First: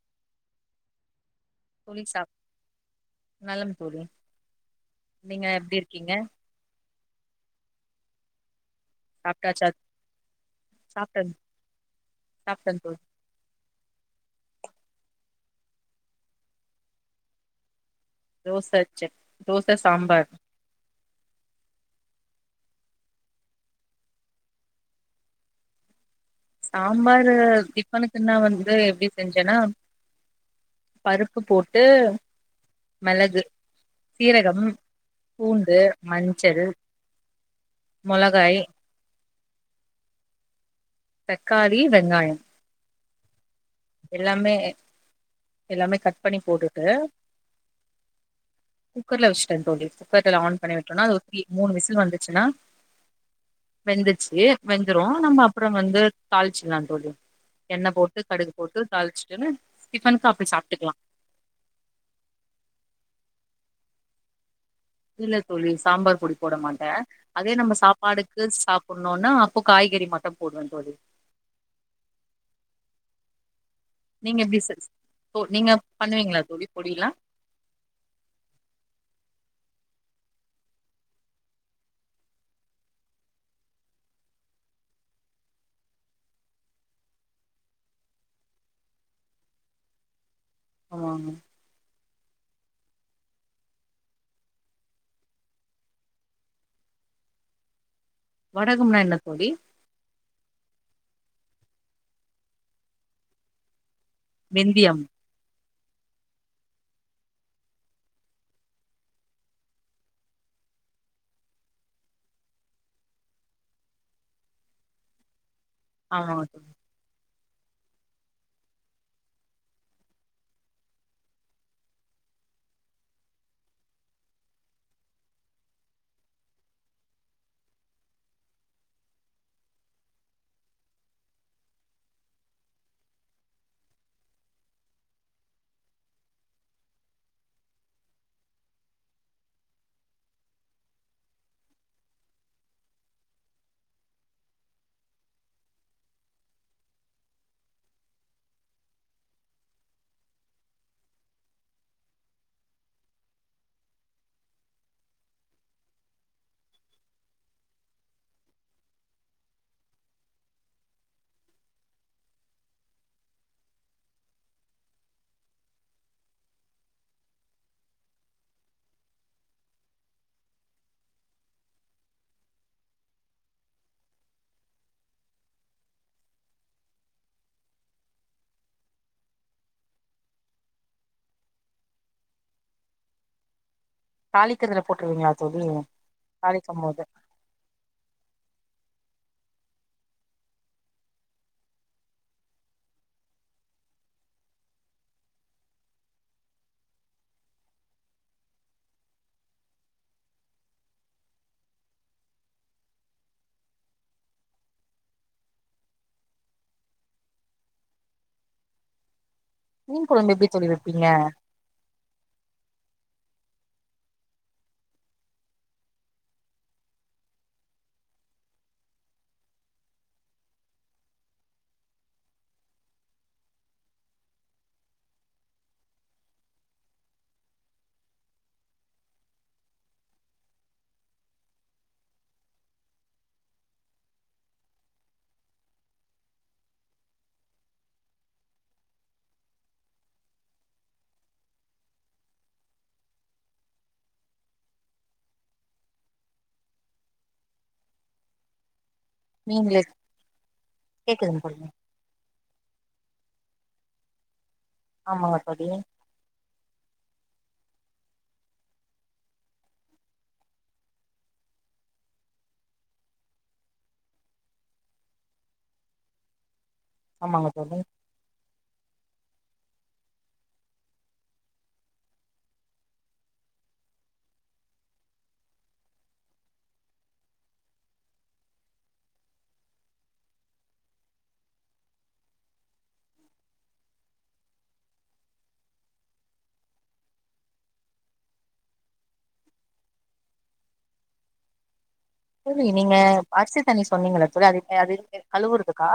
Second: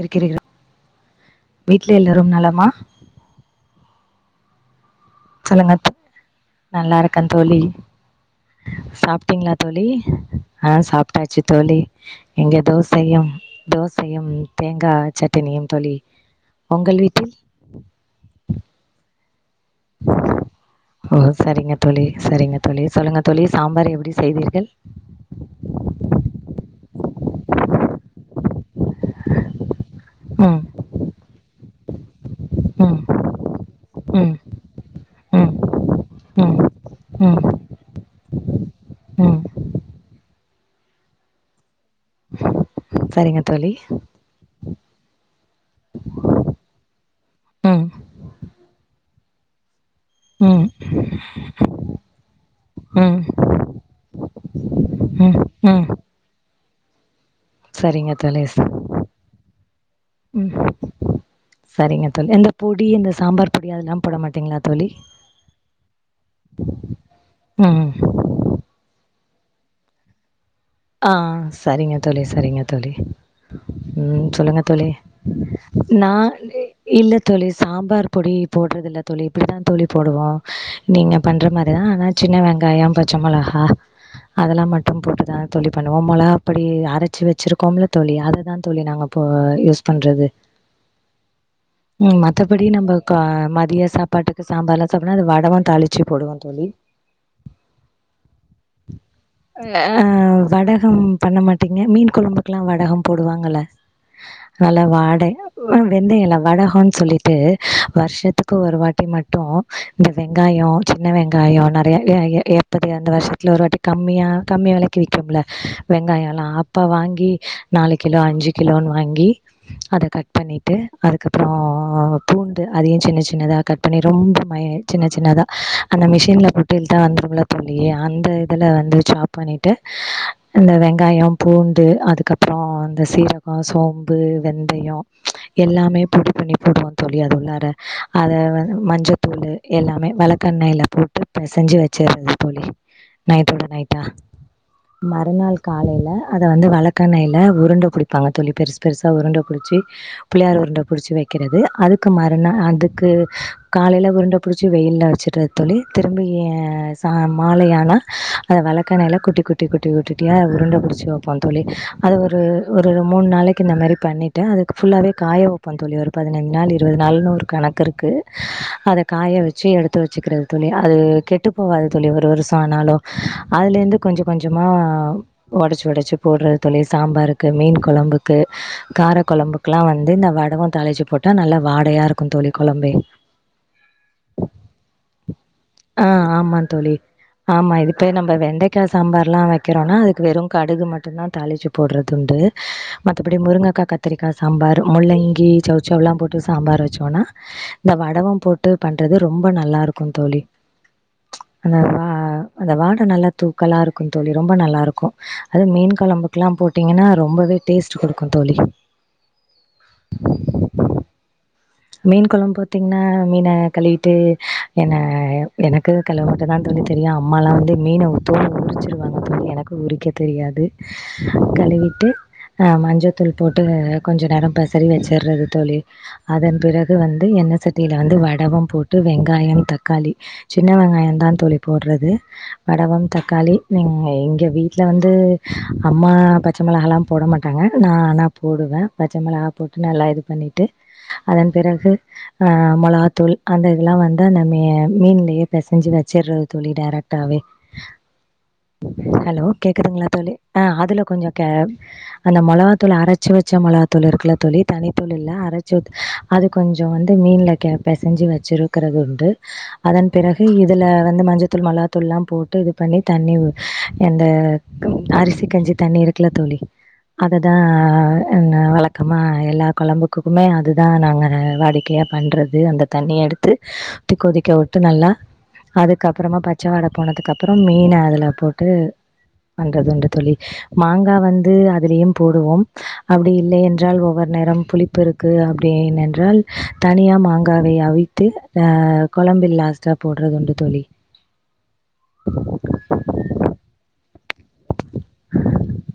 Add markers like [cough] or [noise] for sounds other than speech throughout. இருக்கீர் வீட்ல தோழி சாப் எல்லாரும் நலமா நலம் தோழி நீங்க சொல்லுங்க எப்டி இருக்கீங்க நல்லா இருக்க தோழி சாப்ட்டீங்களா சாப்ட்டாச்சா தோழி ஆ சாப்ட்ட சாப்ட்டாச்சு தோழி இங்க சாப்ட்டன் தோழி தோசயும் தோசையும் தேங்காய் சட்னியும் தோழி உங்கள் வீட்டில் தோச சட் தோச சாம்பார் ஓ செரிங்க தோழி செரிங்க தோழி சொல்லுங்க தோழி சாம்பார் எப்டி செய்வீர்கள் சாம்பாரு டிஃபனுக்குன்னா வந்து எப்டி செஞ்சேன்னா ம் பருப்பு போட்டு ம், மெளகு ம், சீரகம் ம், பூண்டு ம், ம், மஞ்சள் ம். மொளகாய் தக்காளி வெங்காயம் சரிங்க தோழி எல்லாமே எல்லாமே கட் பண்ணி போட்டுட்டு ம் குக்கர்ல வச்சுட்ட தோழி குக்கர்ல ஆன் ம், பண்ணி விட்டோனா அது மூணு விசில் வந்துச்சுனா ம், வெந்துச்சு வெந்துரு ம், நம்ம அப்புறோ ம். வந்து தாளிச்சிடலாம் தோழி எண்ணெய் சரிங்க போட்டு தோழி. கடுகு போட்டு தாளிச்சிட்டுனு டிஃபனுக்கு அப்டே ம். சாப்ட்டுக்கலாம் சரிங்க தோழி இந்த பொடி இந்த சாம்பார் பொடி அதெல்லாம் போட மாட்டிங்களா தோழி இல்ல தோழி சாம்பார் பொடி போட மாட்டேன் அதே நம்ம ம். சாப்பாடுக் லெஸ் சாப்பட்ணும்னா அப்போ காய்கறி மட்டும் போடுவேன் தோழி ஆ சரிங்க தோழி சரிங்க தோழி ம் நீங்க சொல்லுங்க எப்டி சிஸ் தோழி தோ நீங்க நான் பண்ணுவீங்களா தோழி பொடிலா இல்ல தோழி சாம்பார் பொடி போடுறதில்லை தோழி இப்டி தான் தோழி போடுவோம் நீங்க பண்ற மாரி தான் ஆனா சின்ன வெங்காயம் பச்சை மிளாக அதெல்லாம் மட்டும் போட்டுதான் தோழி பண்ணுவோம் மொளகாப் பொடி அரைச்சு வச்சுருக்கோம்ள தோழி அத தான் தோழி நாங்க இப்ப யூஸ் பண்றது ஆ ம் மத்தபடி நம்ம கா மதியம் சாப்பாட்டுக்கு சாம்பார்லாம் சாப்பிடா அது வடவும் தாளித்து போடுவோம் தோழி வடகம்னா என்ன தோழி அ வடகம் பண்ண மாட்டீங்க மீன் குழம்புக்கெல்லாம் வடகம் போடுவாங்கல்ல நல்ல வெந்தியம் வாடயா வெந்தயம் இல்ல வடகன்னு சொல்லிட்டு வருஷத்துக்கு ஒரு வாட்டி மட்டும் இந்த வெங்காயம் சின்ன வெங்காயம் நிறைய ஏற்பது அந்த வருஷத்துல ஒரு வாட்டி கம்மியா கம்மியா விலக்கி விக்கும்ல வெங்காயம் ஆமாங்க எல்லா தோழி அப்ப வாங்கி நாலு கிலோ அஞ்சு கிலோனு வாங்கி அத கட் பண்ணிட்டு அதுக்கப்பறோ பூண்டு அதையும் சின்ன சின்னதா கட் பண்ணி ரொம்ப மய் சின்ன சின்னதா அந்த மிஷின்ல போட்டு இழுத்தா வந்துரும்ல தோழி அந்த இதுல வந்து சாப் பண்ணிட்டு இந்த வெங்காயம் பூண்டு அதுக்கப்பறோ இந்த சீரகம் சோம்பு வெந்தயோ எல்லாமே பொடி பண்ணி போடுவோம் தோழி அது உள்ளார அத மஞ்சத்தூள் எல்லாமே விளக்கெண்ணெய் போட்டு பெசஞ்சு வச்சடுறது தோழி நைட்டோட நைட்டா மறுநாள் காலையில அத வந்து வெளக்கெண்ணையில உருண்டை புடிப்பாங்க தோழி பெருசு பெருசாக உருண்ட புடுச்சி புள்ளயார் உருண்ட புடிச்சு வைக்கிறது அதுக்கு மறுநாள் அதுக்கு காலையில உருண்ட புடிச்சி வெயில்ல வச்சுடுறது தோழி திரும்பி சா மாலையானா அத வெளக்கென்னைல குட்டி குட்டி ட்டி குட்டி குட்டியா உருண்டை புடிச்சு வைப்போம் தோழி அது ஒரு ஒரு மூணு நாளைக்கு இந்த மாரி பண்ணி ட்ட அதுக்கு ஃபுல்லாவே காய வைப்போம் தோழி ஒரு பதினைந்து நாள் இருவது நாள் கணக்கு இருக்கு காய வச்சு எடுத்து வச்சுக்கிறது தோழி அது கெட்டு போகாது தோழி ஒரு வருஷம் ஆனாலு அதுலேருந்து கொஞ்சம் கொஞ்சமா உடச்சு உடச்சு போடுறது தோழி சாம்பாருக்கு மீன் குழம்புக்கு கார குழம்பு குலா வந்து இந்த வடவம் தழிச்சு போட்டா நல்லா வாடையா இருக்கும் தோழி குழம்பே தாளிக்கரதுல போட்டுருவீங்களா தோழி ஆ ஆமா தாளிக்கும் தோழி. போதே ஆமா இதுப்போய் நம்ம வெண்டைக்காய் சாம்பார்லாம் வைக்கிறோம்னா அதுக்கு வெறும் கடுகு மட்டும் தான் தாளிச்சு போடுறது உண்டு மத்தபடி முருங்கக்காய் கத் கத்திரிக்காய் சாம்பார் முள்ளங்கி சௌச்சவ்லாம் போட்டு சாம்பார் வச்சோம்ன்னா இந்த வடவம் போட்டு பண்றது ரொம்ப நல்லா இருக்கும் தோழி ஆனா அந்த வாட நல்லா தூக் க்கலா இருக்கும் தோழி ரொம்ப நல்லா இருக்கும் அது மீன் குழம்புக்கெல்லாம் போட்டீங்கன்னா ரொம்பவே டேஸ்ட் குடுக்கும் தோழி மீன் குழம்பு எப்டி தோழி வைப்பீங்க மீன் குளம் பார்த்தீங்கன்னா மீன கழிவிட்டு என்ன எனக்கு கழமட்டும் தான் தோழி தெரியும் அம்மாலாம் வந்து மீன தோல உரிச்சடுவாங்க தோழி எனக்கு உரிக்க தெரியாது கழுவிட்டு ஆ மஞ்சத்தூள் போட்டு கொஞ்ச நேர பசறி வச்சர்றது தோழி அத பிறகு வந்து எண்ணெய் சட்டியில வந்து வடவும் போட்டு வெங்காயம் தக்காளி சின்ன வெங்காயம் தா தோழி போட்றது வடவம் தக்காளி எங்க வீட்ல வந்து அம்மா பச்ச மொளகல்லாம் போட மாட்டாங்க நா ஆனா போடுவே பச்ச மிளகா போட்டு நல்லா இது பண்ணிட்டு அதன் பிறகு ஆ மொளகாத்தூள் அந்த இதல்லா வந்து நம்ம மீன்லே பசஞ்சு வச்சுர்றது தோழி டரெக் ட்டாவே [unintelligible] ஹலோ நீங்களே கேக்குதுங்ளா தோழி ஆ அதுல கொஞ்சோ கேக்குதுங்க கே தோழி அந்த மொளகாதூள் அரச்சு வச்ச மொளகாதூள் இருக்குல்ல தோழி தனித்தூள் இல்ல ஆமாங்க தோழி அரச்ச அது கொஞ்சோ வந்து மீன்ல கேப் பெசஞ்சு வச்சிருக்கறது உண்டு அதன் பிறகு இதுல வந்து மஞ்சத்தூள் மொளகாத்தூள்லா போட்டு இது பண்ணி தண்ணி ஊத் இந்த அரிசி கஞ்சி தண்ணி இருக்குல தோழி ஆமாங்க அததா தோழி என்ன வழக்கமா எல்லா கொழம்புக்குக்குமே அது தா நாங்க வாடிக்கையா பண்றது அந்த தண்ணிய எடுத்து கொதிக்க உட்டு நல்லா அதுக்கப்புறமா பச்சவாட போனதுக்கப்புறோ மீன அதுல போட்டு பண்றது உண்டு தோழி மாங்கா வந்து அதுலியும் போடுவோம் அப்டி இல்லை என்றால் ஒவ்வொர் நேரம் புளிப்பு இருக்கு அப் டி ஏனென்றால் தனியா மாங்காவை அவித்து அ கொழம்பில் லாஸ்டா போட்றதுண்டு தோழி தோழி நீங்க அரிசி தண்ணி சொன்னீங்கள தோழி அது அ கழுவுறதுக்கா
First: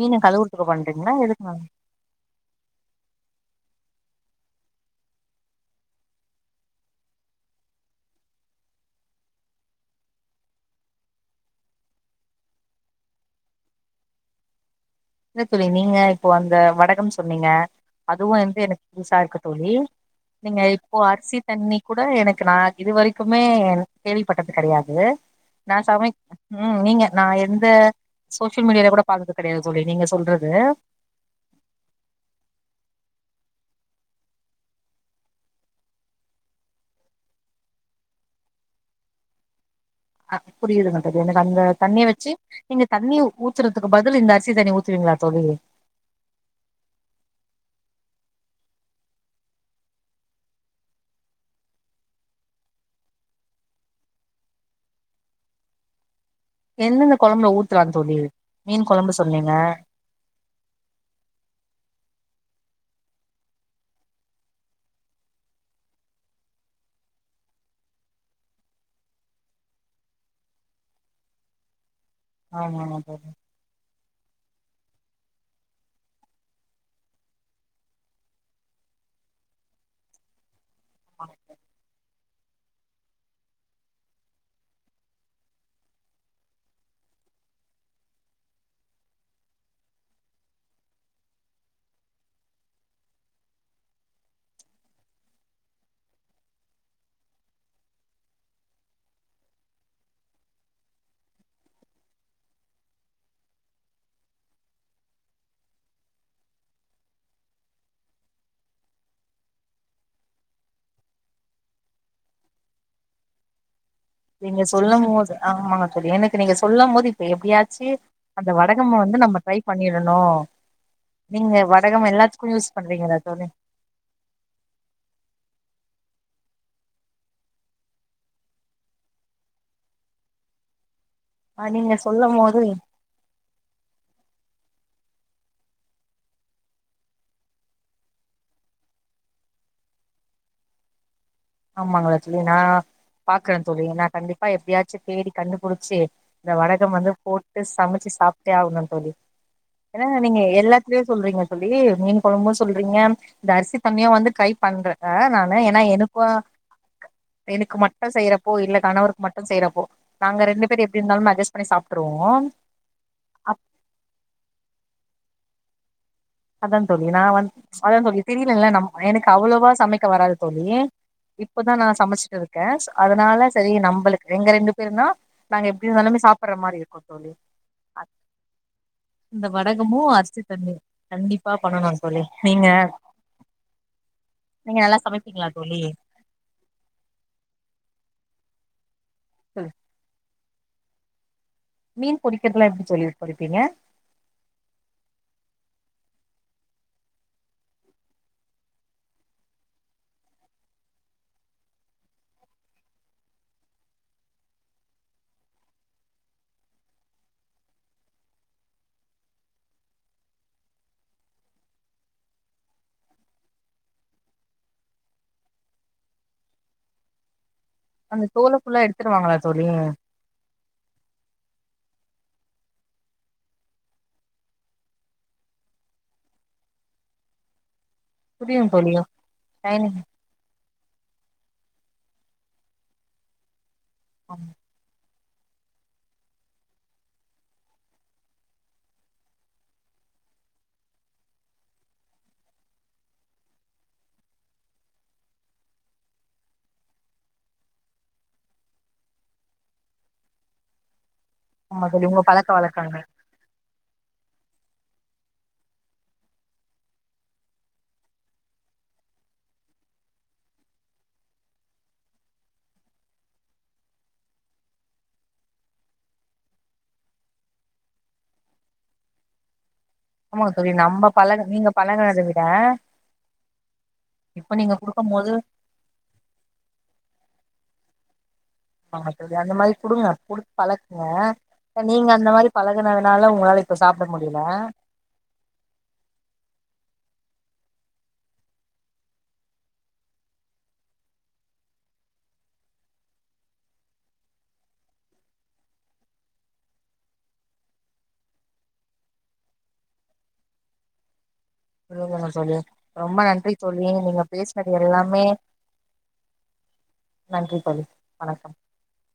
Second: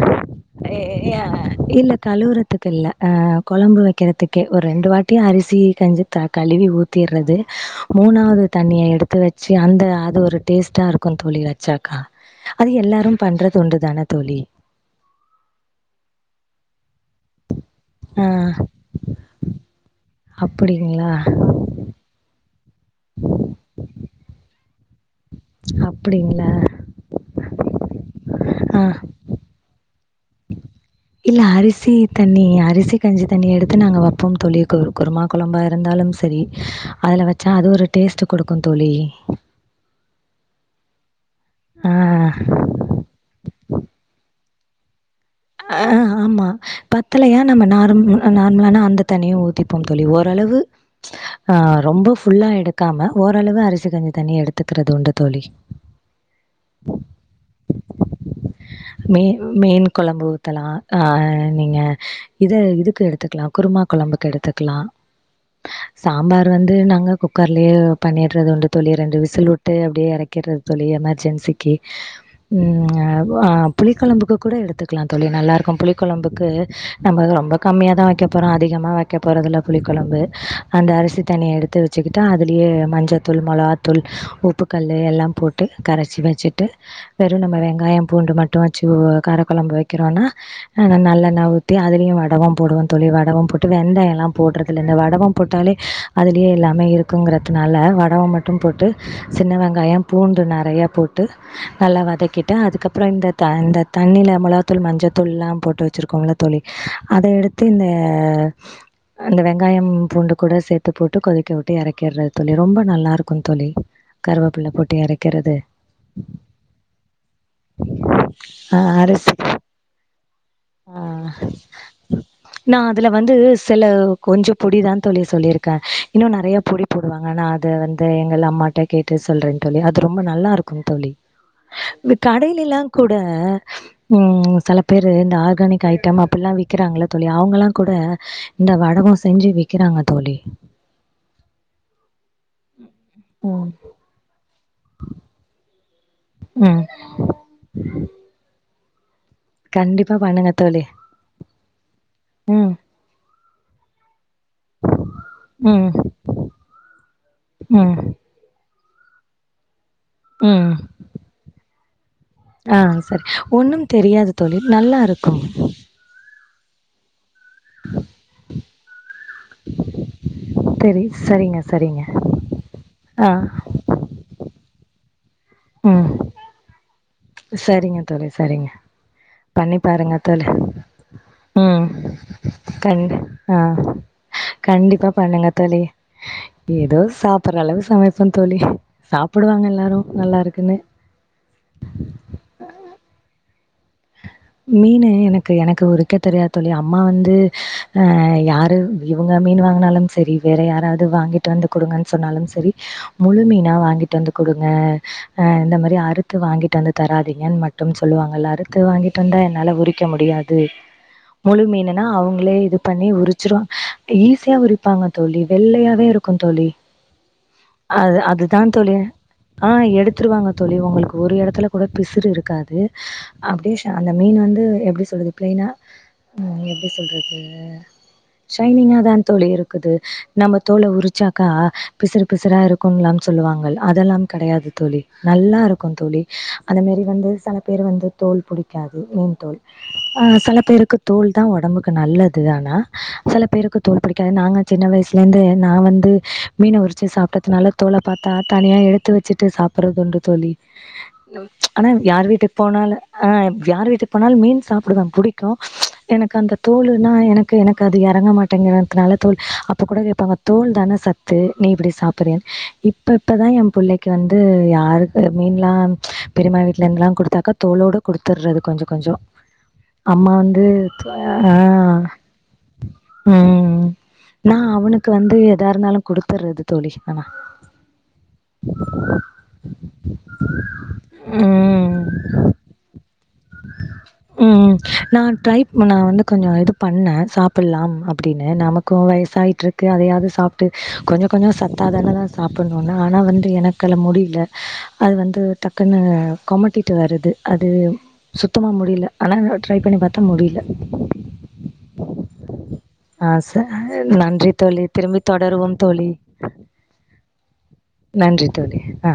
மீன கழுவுறதுக்கு எ பண்றிங்ளா ய எதுக்கு மேம் இல்ல கழுவுறதுக் கில்ல கொழம்பு வைக்கிறதுக்கே ஒரு ரெண்டு வாட்டி அரிசி கஞ்சி க கழுவி ஊத் தீறது மூணாவது தண்ணிய எடுத்து வச்சி அந்த அது ஒரு டேஸ்ட்டா இருக்கு தோழி வச்சாக்கா அது எல்லாரும் பண்றது ஒன்று தானே தோழி இல்ல தோழி நீங்க இப்போ அந்த வடகம் சொன்னீங்க ஆ அதுவு வந்து எனக்கு புதுசா இருக்கு தோழி நீங்க இப்போ அப்படிங்களா? அரிசி தண்ணி கூட எனக்கு நா இது வரைக்குமே கேள்விப்பட்டது கெடையாது நா சமைக் அப்படிங்களா? ம் நீங்க நா எந்த சோசியல் ஆ. மீடியால கூட பார்த்தது கெடையாது தோழி நீங்க சொல்றது இல்ல அரிசி தண்ணி அரிசி கஞ்சி தண்ணிய எடுத்து நாங்க வப்போம் தோழி கொ குருமா கைழம்பா இருந்தாலும் செரி அதுல வச்சா அது ஒரு டேஸ்ட்டு குடுக்கும் தோழி அ புரியுதுங்கது தோழி எனக்கு அந்த ஆ. தண்ணிய வச்சு நீங்க தண்ணி ஊத்துரத்துக்கு பதில் இந்த அரிசி தண்ணி ஊத்துவிங்ளா தோழி ஆ ஆமா பத்தலையா நம்ம நார் நார்மலான அந்த தண்ணியு ஊத்திப்போம் தோழி ஓரளவு ஆ ரொம்ப ஃபுல்லா எடுக்காம ஓரளவு அரிசி கஞ்சி தண்ணி எடுத்துக்கிறது உண்டு தோழி எந்தெந்த கொழம்புல ஊத்தலா தோழி மீன் கொழம்பு மீ சொன்னீங்க மீன் கொழம்பு ஊத்தலா அ நீங்க இத இதுக்கு எடுத்துக்லா குருமா கொழம்புக்கு எடுத்துக்லா சாம்பார் வந்து நாங்க குக்கர்லே பண்ணிறதுண்டு தோழி ரெண்டு விசில் ட்டு அப்டியே இறக்கிறது தோழி எமர்ஜென்சிக்கு [unintelligible] ம் தோழி அ அ புளிக் கொழம்புக்கு கூட எடுத்து க்லா தோழி நல்லா இருக்கு புளி கொழம்புக்கு நம்ம ரொம்ப கம்மியா தா வைக்க போரோ அதிகமா வெக்க போறதுல்ல புளிக் கொழம்பு அந்த அரிசி தண்ணிய எடுத்து வெச்சுக்கிட்டா அதுலயே மஞ்சள்த்தூள் மொளகாத்தூள் உப்புக்கல்லு எல்லா போட்டு கரச்சி வச்சிட்டு வெறு நம்ம வெங்காயோ பூண்டு மட்டு வச்சு ஒ காரக்கொழம்பு வெக்கறோன்னா அ நல்லெண்ண ஊத்தி அதுலயு வடவோ போடுவ தோழி வடவோ போட்டு வெந்தை எல்லா போடுறதுல்ல இந்த வடவோ போட்டாலே அதுலயே எல்லாமே இருக்குங்கிறதுனால வடவோ மட்டு போட்டு சின்ன வெங்காயம் பூண்டு நறைய போட்டு நல்லா வதக்கிட்டு அதுக்கப்பறோ இந்த த இந்த தண்ணீல மொளகா தூள் மஞ்சத்தூள்லா போட்டு வச்சிருக்கோம்யில்ல தோழி அத எடுத்து இந்த அந்த வெங்காயம் பூண்டு கூட சேத்து போட்டு கொதிக்க உட்டு எறக்கிர்ற தோழி ரொம்ப நல்லா இருக்கு தோழி நீங்க கருவேப்பிலை போட்டு சொல்லும்போது இறக்கிறது ஆமாங்க தோழி எனக்கு நீங்க சொல்லம்போது இப்ப எப்படியாச்சு அந்த வடகம்ம வந்து அரிசி நம்ம தை பண்ணிரனு ஆ நீங்க வடகம் எல்லாத்துக்கு யூஸ் நா அதுல பண்ணுவீங்களா வந்து தோழி சில கொஞ்ச பொடி தா தோழி சொல்லியிருக்க இன்னு நறையா பொடி போடுவாங்க அனா அது வந்து எங்கள் அம்மாட்ட கேட்டு சொல்றே தோழி அது ரொம்ப நல்லா இருக்கு தோழி ஆ நீங்க இந்த சொல்லும் போது கடையிலல்லா கூட ம் செல பேரு இந்த ஆர்கானிக் ஐட்டம் அப்டிலா விக்கறாங்கல்ல தோழி அவங்கலா கூட இந்த வடகோ செஞ்சு விக்கறாங்க தோழி ஆமாங்க [unintelligible] நா பாக்கற ம் தோழி நா கண்டிப்பா எப்படியாச்சு தேடி கண்டுபுடிச்சு இந்த ம் வடகம் வந்து போட்டு சமைச்சு சாப்ட்டே ஆகணு தோழி கண்டிப்பா என்னங்க நீங்க பண்ணுங்க தோழி எல்லாதுலயு சொல்றீங்க தோழி மீன் கொழம்பு ம் சொல்றீங்க இந்த அரிசி கம்யா வந்து கை பண்ற அ நானு ஏன்னா ம் எனுக்கு எனக்கு ம் மட்டு செய்றப்போ இல்ல கணவருக்கு மட்டு செய்றப்போ நாங்க ரெண்டு ம் பேர் எப்டி இருந்தாலும் அட்ஜஸ்ட் பண்ணி சாப்ட்ருவோ ஆ செரி ஒன்னும் தெரியாது தோழி நல்லா இருக்கு அதா தோழி நா வந்து அதா தோழி தெரிலல்ல நம் எனக்கு அவ்ளவா சமைக்க வராது தோழி தெரி சரிங்க இப்பதா நா சரிங்க சமைச்சிட்டு இருக்க ஆ அதனால சரி நம்பளு எங்க ரெண்டு பேரு தா நாங்க எப்டி வேனாலுமே சாப்படுற மாரி இருக்கு செரிங்க தோழி செரிங்க இந்த பண்ணி வடகமு பாருங்க தோழ அரிசி தண்ணியு கண்டிப்பா ம் பண்ணனு தோழி நீங்க கண்ணு அ நீங்க நல்லா கண்டிப்பா சமைப்பீங்களா பண்ணுங்க தோழி ஏதோ சாப்பற அளவு சமைப்ப தோழி சாப்படுவாங்க எல்லாரு நல்லா இருக்குன்னு மீன் புடிக்கறதலா எப்டி புடிப்பீங்க மீனு எனக்கு எனக்கு உரிக்க தெரியாது தோழி அம்மா வந்து அ யாரு இவுங்க மீன் வாங்குனாலும் செரி வேற யாராவது வாங்கிட்டு வந்து குடுங்கன் சொன்னாலும் செரி முழு மீனா வாங்கிட்டு வந்து குடுங்க அ இந்த மாரி அறுத்து வாங்கிட்டு வந்து தராதிங்கன்னு மட்டும் சொல்லுவாங்கல்ல அறுத்து வாங்கிட் டுவந்தா என்னால உரிக்க முடியாது முழு மீனுன்னா அவுங்களே இது பண்ணி உரிச்சிரு ஈஸியா உரிப்பாங்க தோழி வெள்ளையாவே இருக்கு தோழி அது அந்த தோல புல்லா எடுத்துருவாங்களா தோழி த்துருவாங்க தோழி உங்களுக்கு ஒரு எடத்துல கூட பிசுறு இருக்காது அப்டியே அந்த மீன் வந்து எப்டி சொல்றது பிளைன்னா எப்டி சொல்றது புரியு தோழி சைனிங்கா தா தோழி இருக்குது டைமிங் நம்ம தோல உரிச்சாக்கா பிசுறு பிசறு இருக்கும்லான் சொல்லுவாங்கள் அதல்லாம் கடையாது தோழி நல்லா இருக்கு தோழி அந்த மாரி வந்து செல பேரு வந்து தோல் புடி க்காது மீன் தோல் ஆ சில பேருக்கு தோல் தா ஒடம்புக்கு நல்லது ஆனா சில பேருக்கு தோல் பிடிக்காது நாங்க சின்ன வயசுலருந்தே நா வந்து மீன உரிச்சு சாப்ட்டதுனால தோல பாத்தா தனியா எடு எடுத்து வச்சிட்டு சாப்பிடுறதுண்டு தோழி ம் ஆனா யார் வீட்டு போனாலு அ யார் வீட்டுக் போனாலு மீன் சாப்டுவ புடிக்கு எனக்கு அந்த தோல்லுன்னா எனக்கு எனக்கு அது எறங்க மாட் [unintelligible] தோல் அப்ப கூட கேப்பாங்க தோல் தான சத்து நீ இப்டி சாப்பறே இப்ப இப்ப தா என் புள்ளைக்கு வந்து யாரு மீன்லா பெரிமா வீட்ல இந்துலா குடுத்தாக்கா தோலோடு குடுத் துர்றது கொஞ்ச கொஞ்சோ அம்மா ஆமாங்க வந்து தோழி நம்ம பழக அ நீங்க பழகுனத விட ம் இப்ப நா நீங்க அவனுக்கு குடுக்கும் போது வந்து எதா இருந்தாலு குடுத்துறது தோழி ஆனா ஆமா தோழி அந்த மாரி குடுங்க குடுத்து பழக்குங்க இப்ப ம் நீங்க அந்த மாரி பழகனதனால உங்களால இப்ப சாப்ட முடில நா ட்ரைப் ம் நா வந்து கொஞ்சோ இது பண்ண சாப்பிட்லாம் அப்டின்னு நமக்கு வயசாயிட்ருக் க்கு அதையாவது சாப்ட்டு கொஞ்சோ கொஞ்சோ சத்தாதானதா சாப்புட்னுன்னு ஆனா வந்து எனக்கு அது முடில அது வந்து டக்குன்னு கொமட்டிட்டு வருது அது சுத்தமா முடில ஆனா நா ட்ரை பண்ணி பாத்த முடில சொல்லுங்க தோழி ரொம்ப ஆ நன்றி சே தோழி நீங்க நன்றி பேசினது தோழி எல்லாமே திரும்பியு தொடருவோ தோழி நன்றி தோழி வணக்கம் நன்றி தோழி ஆ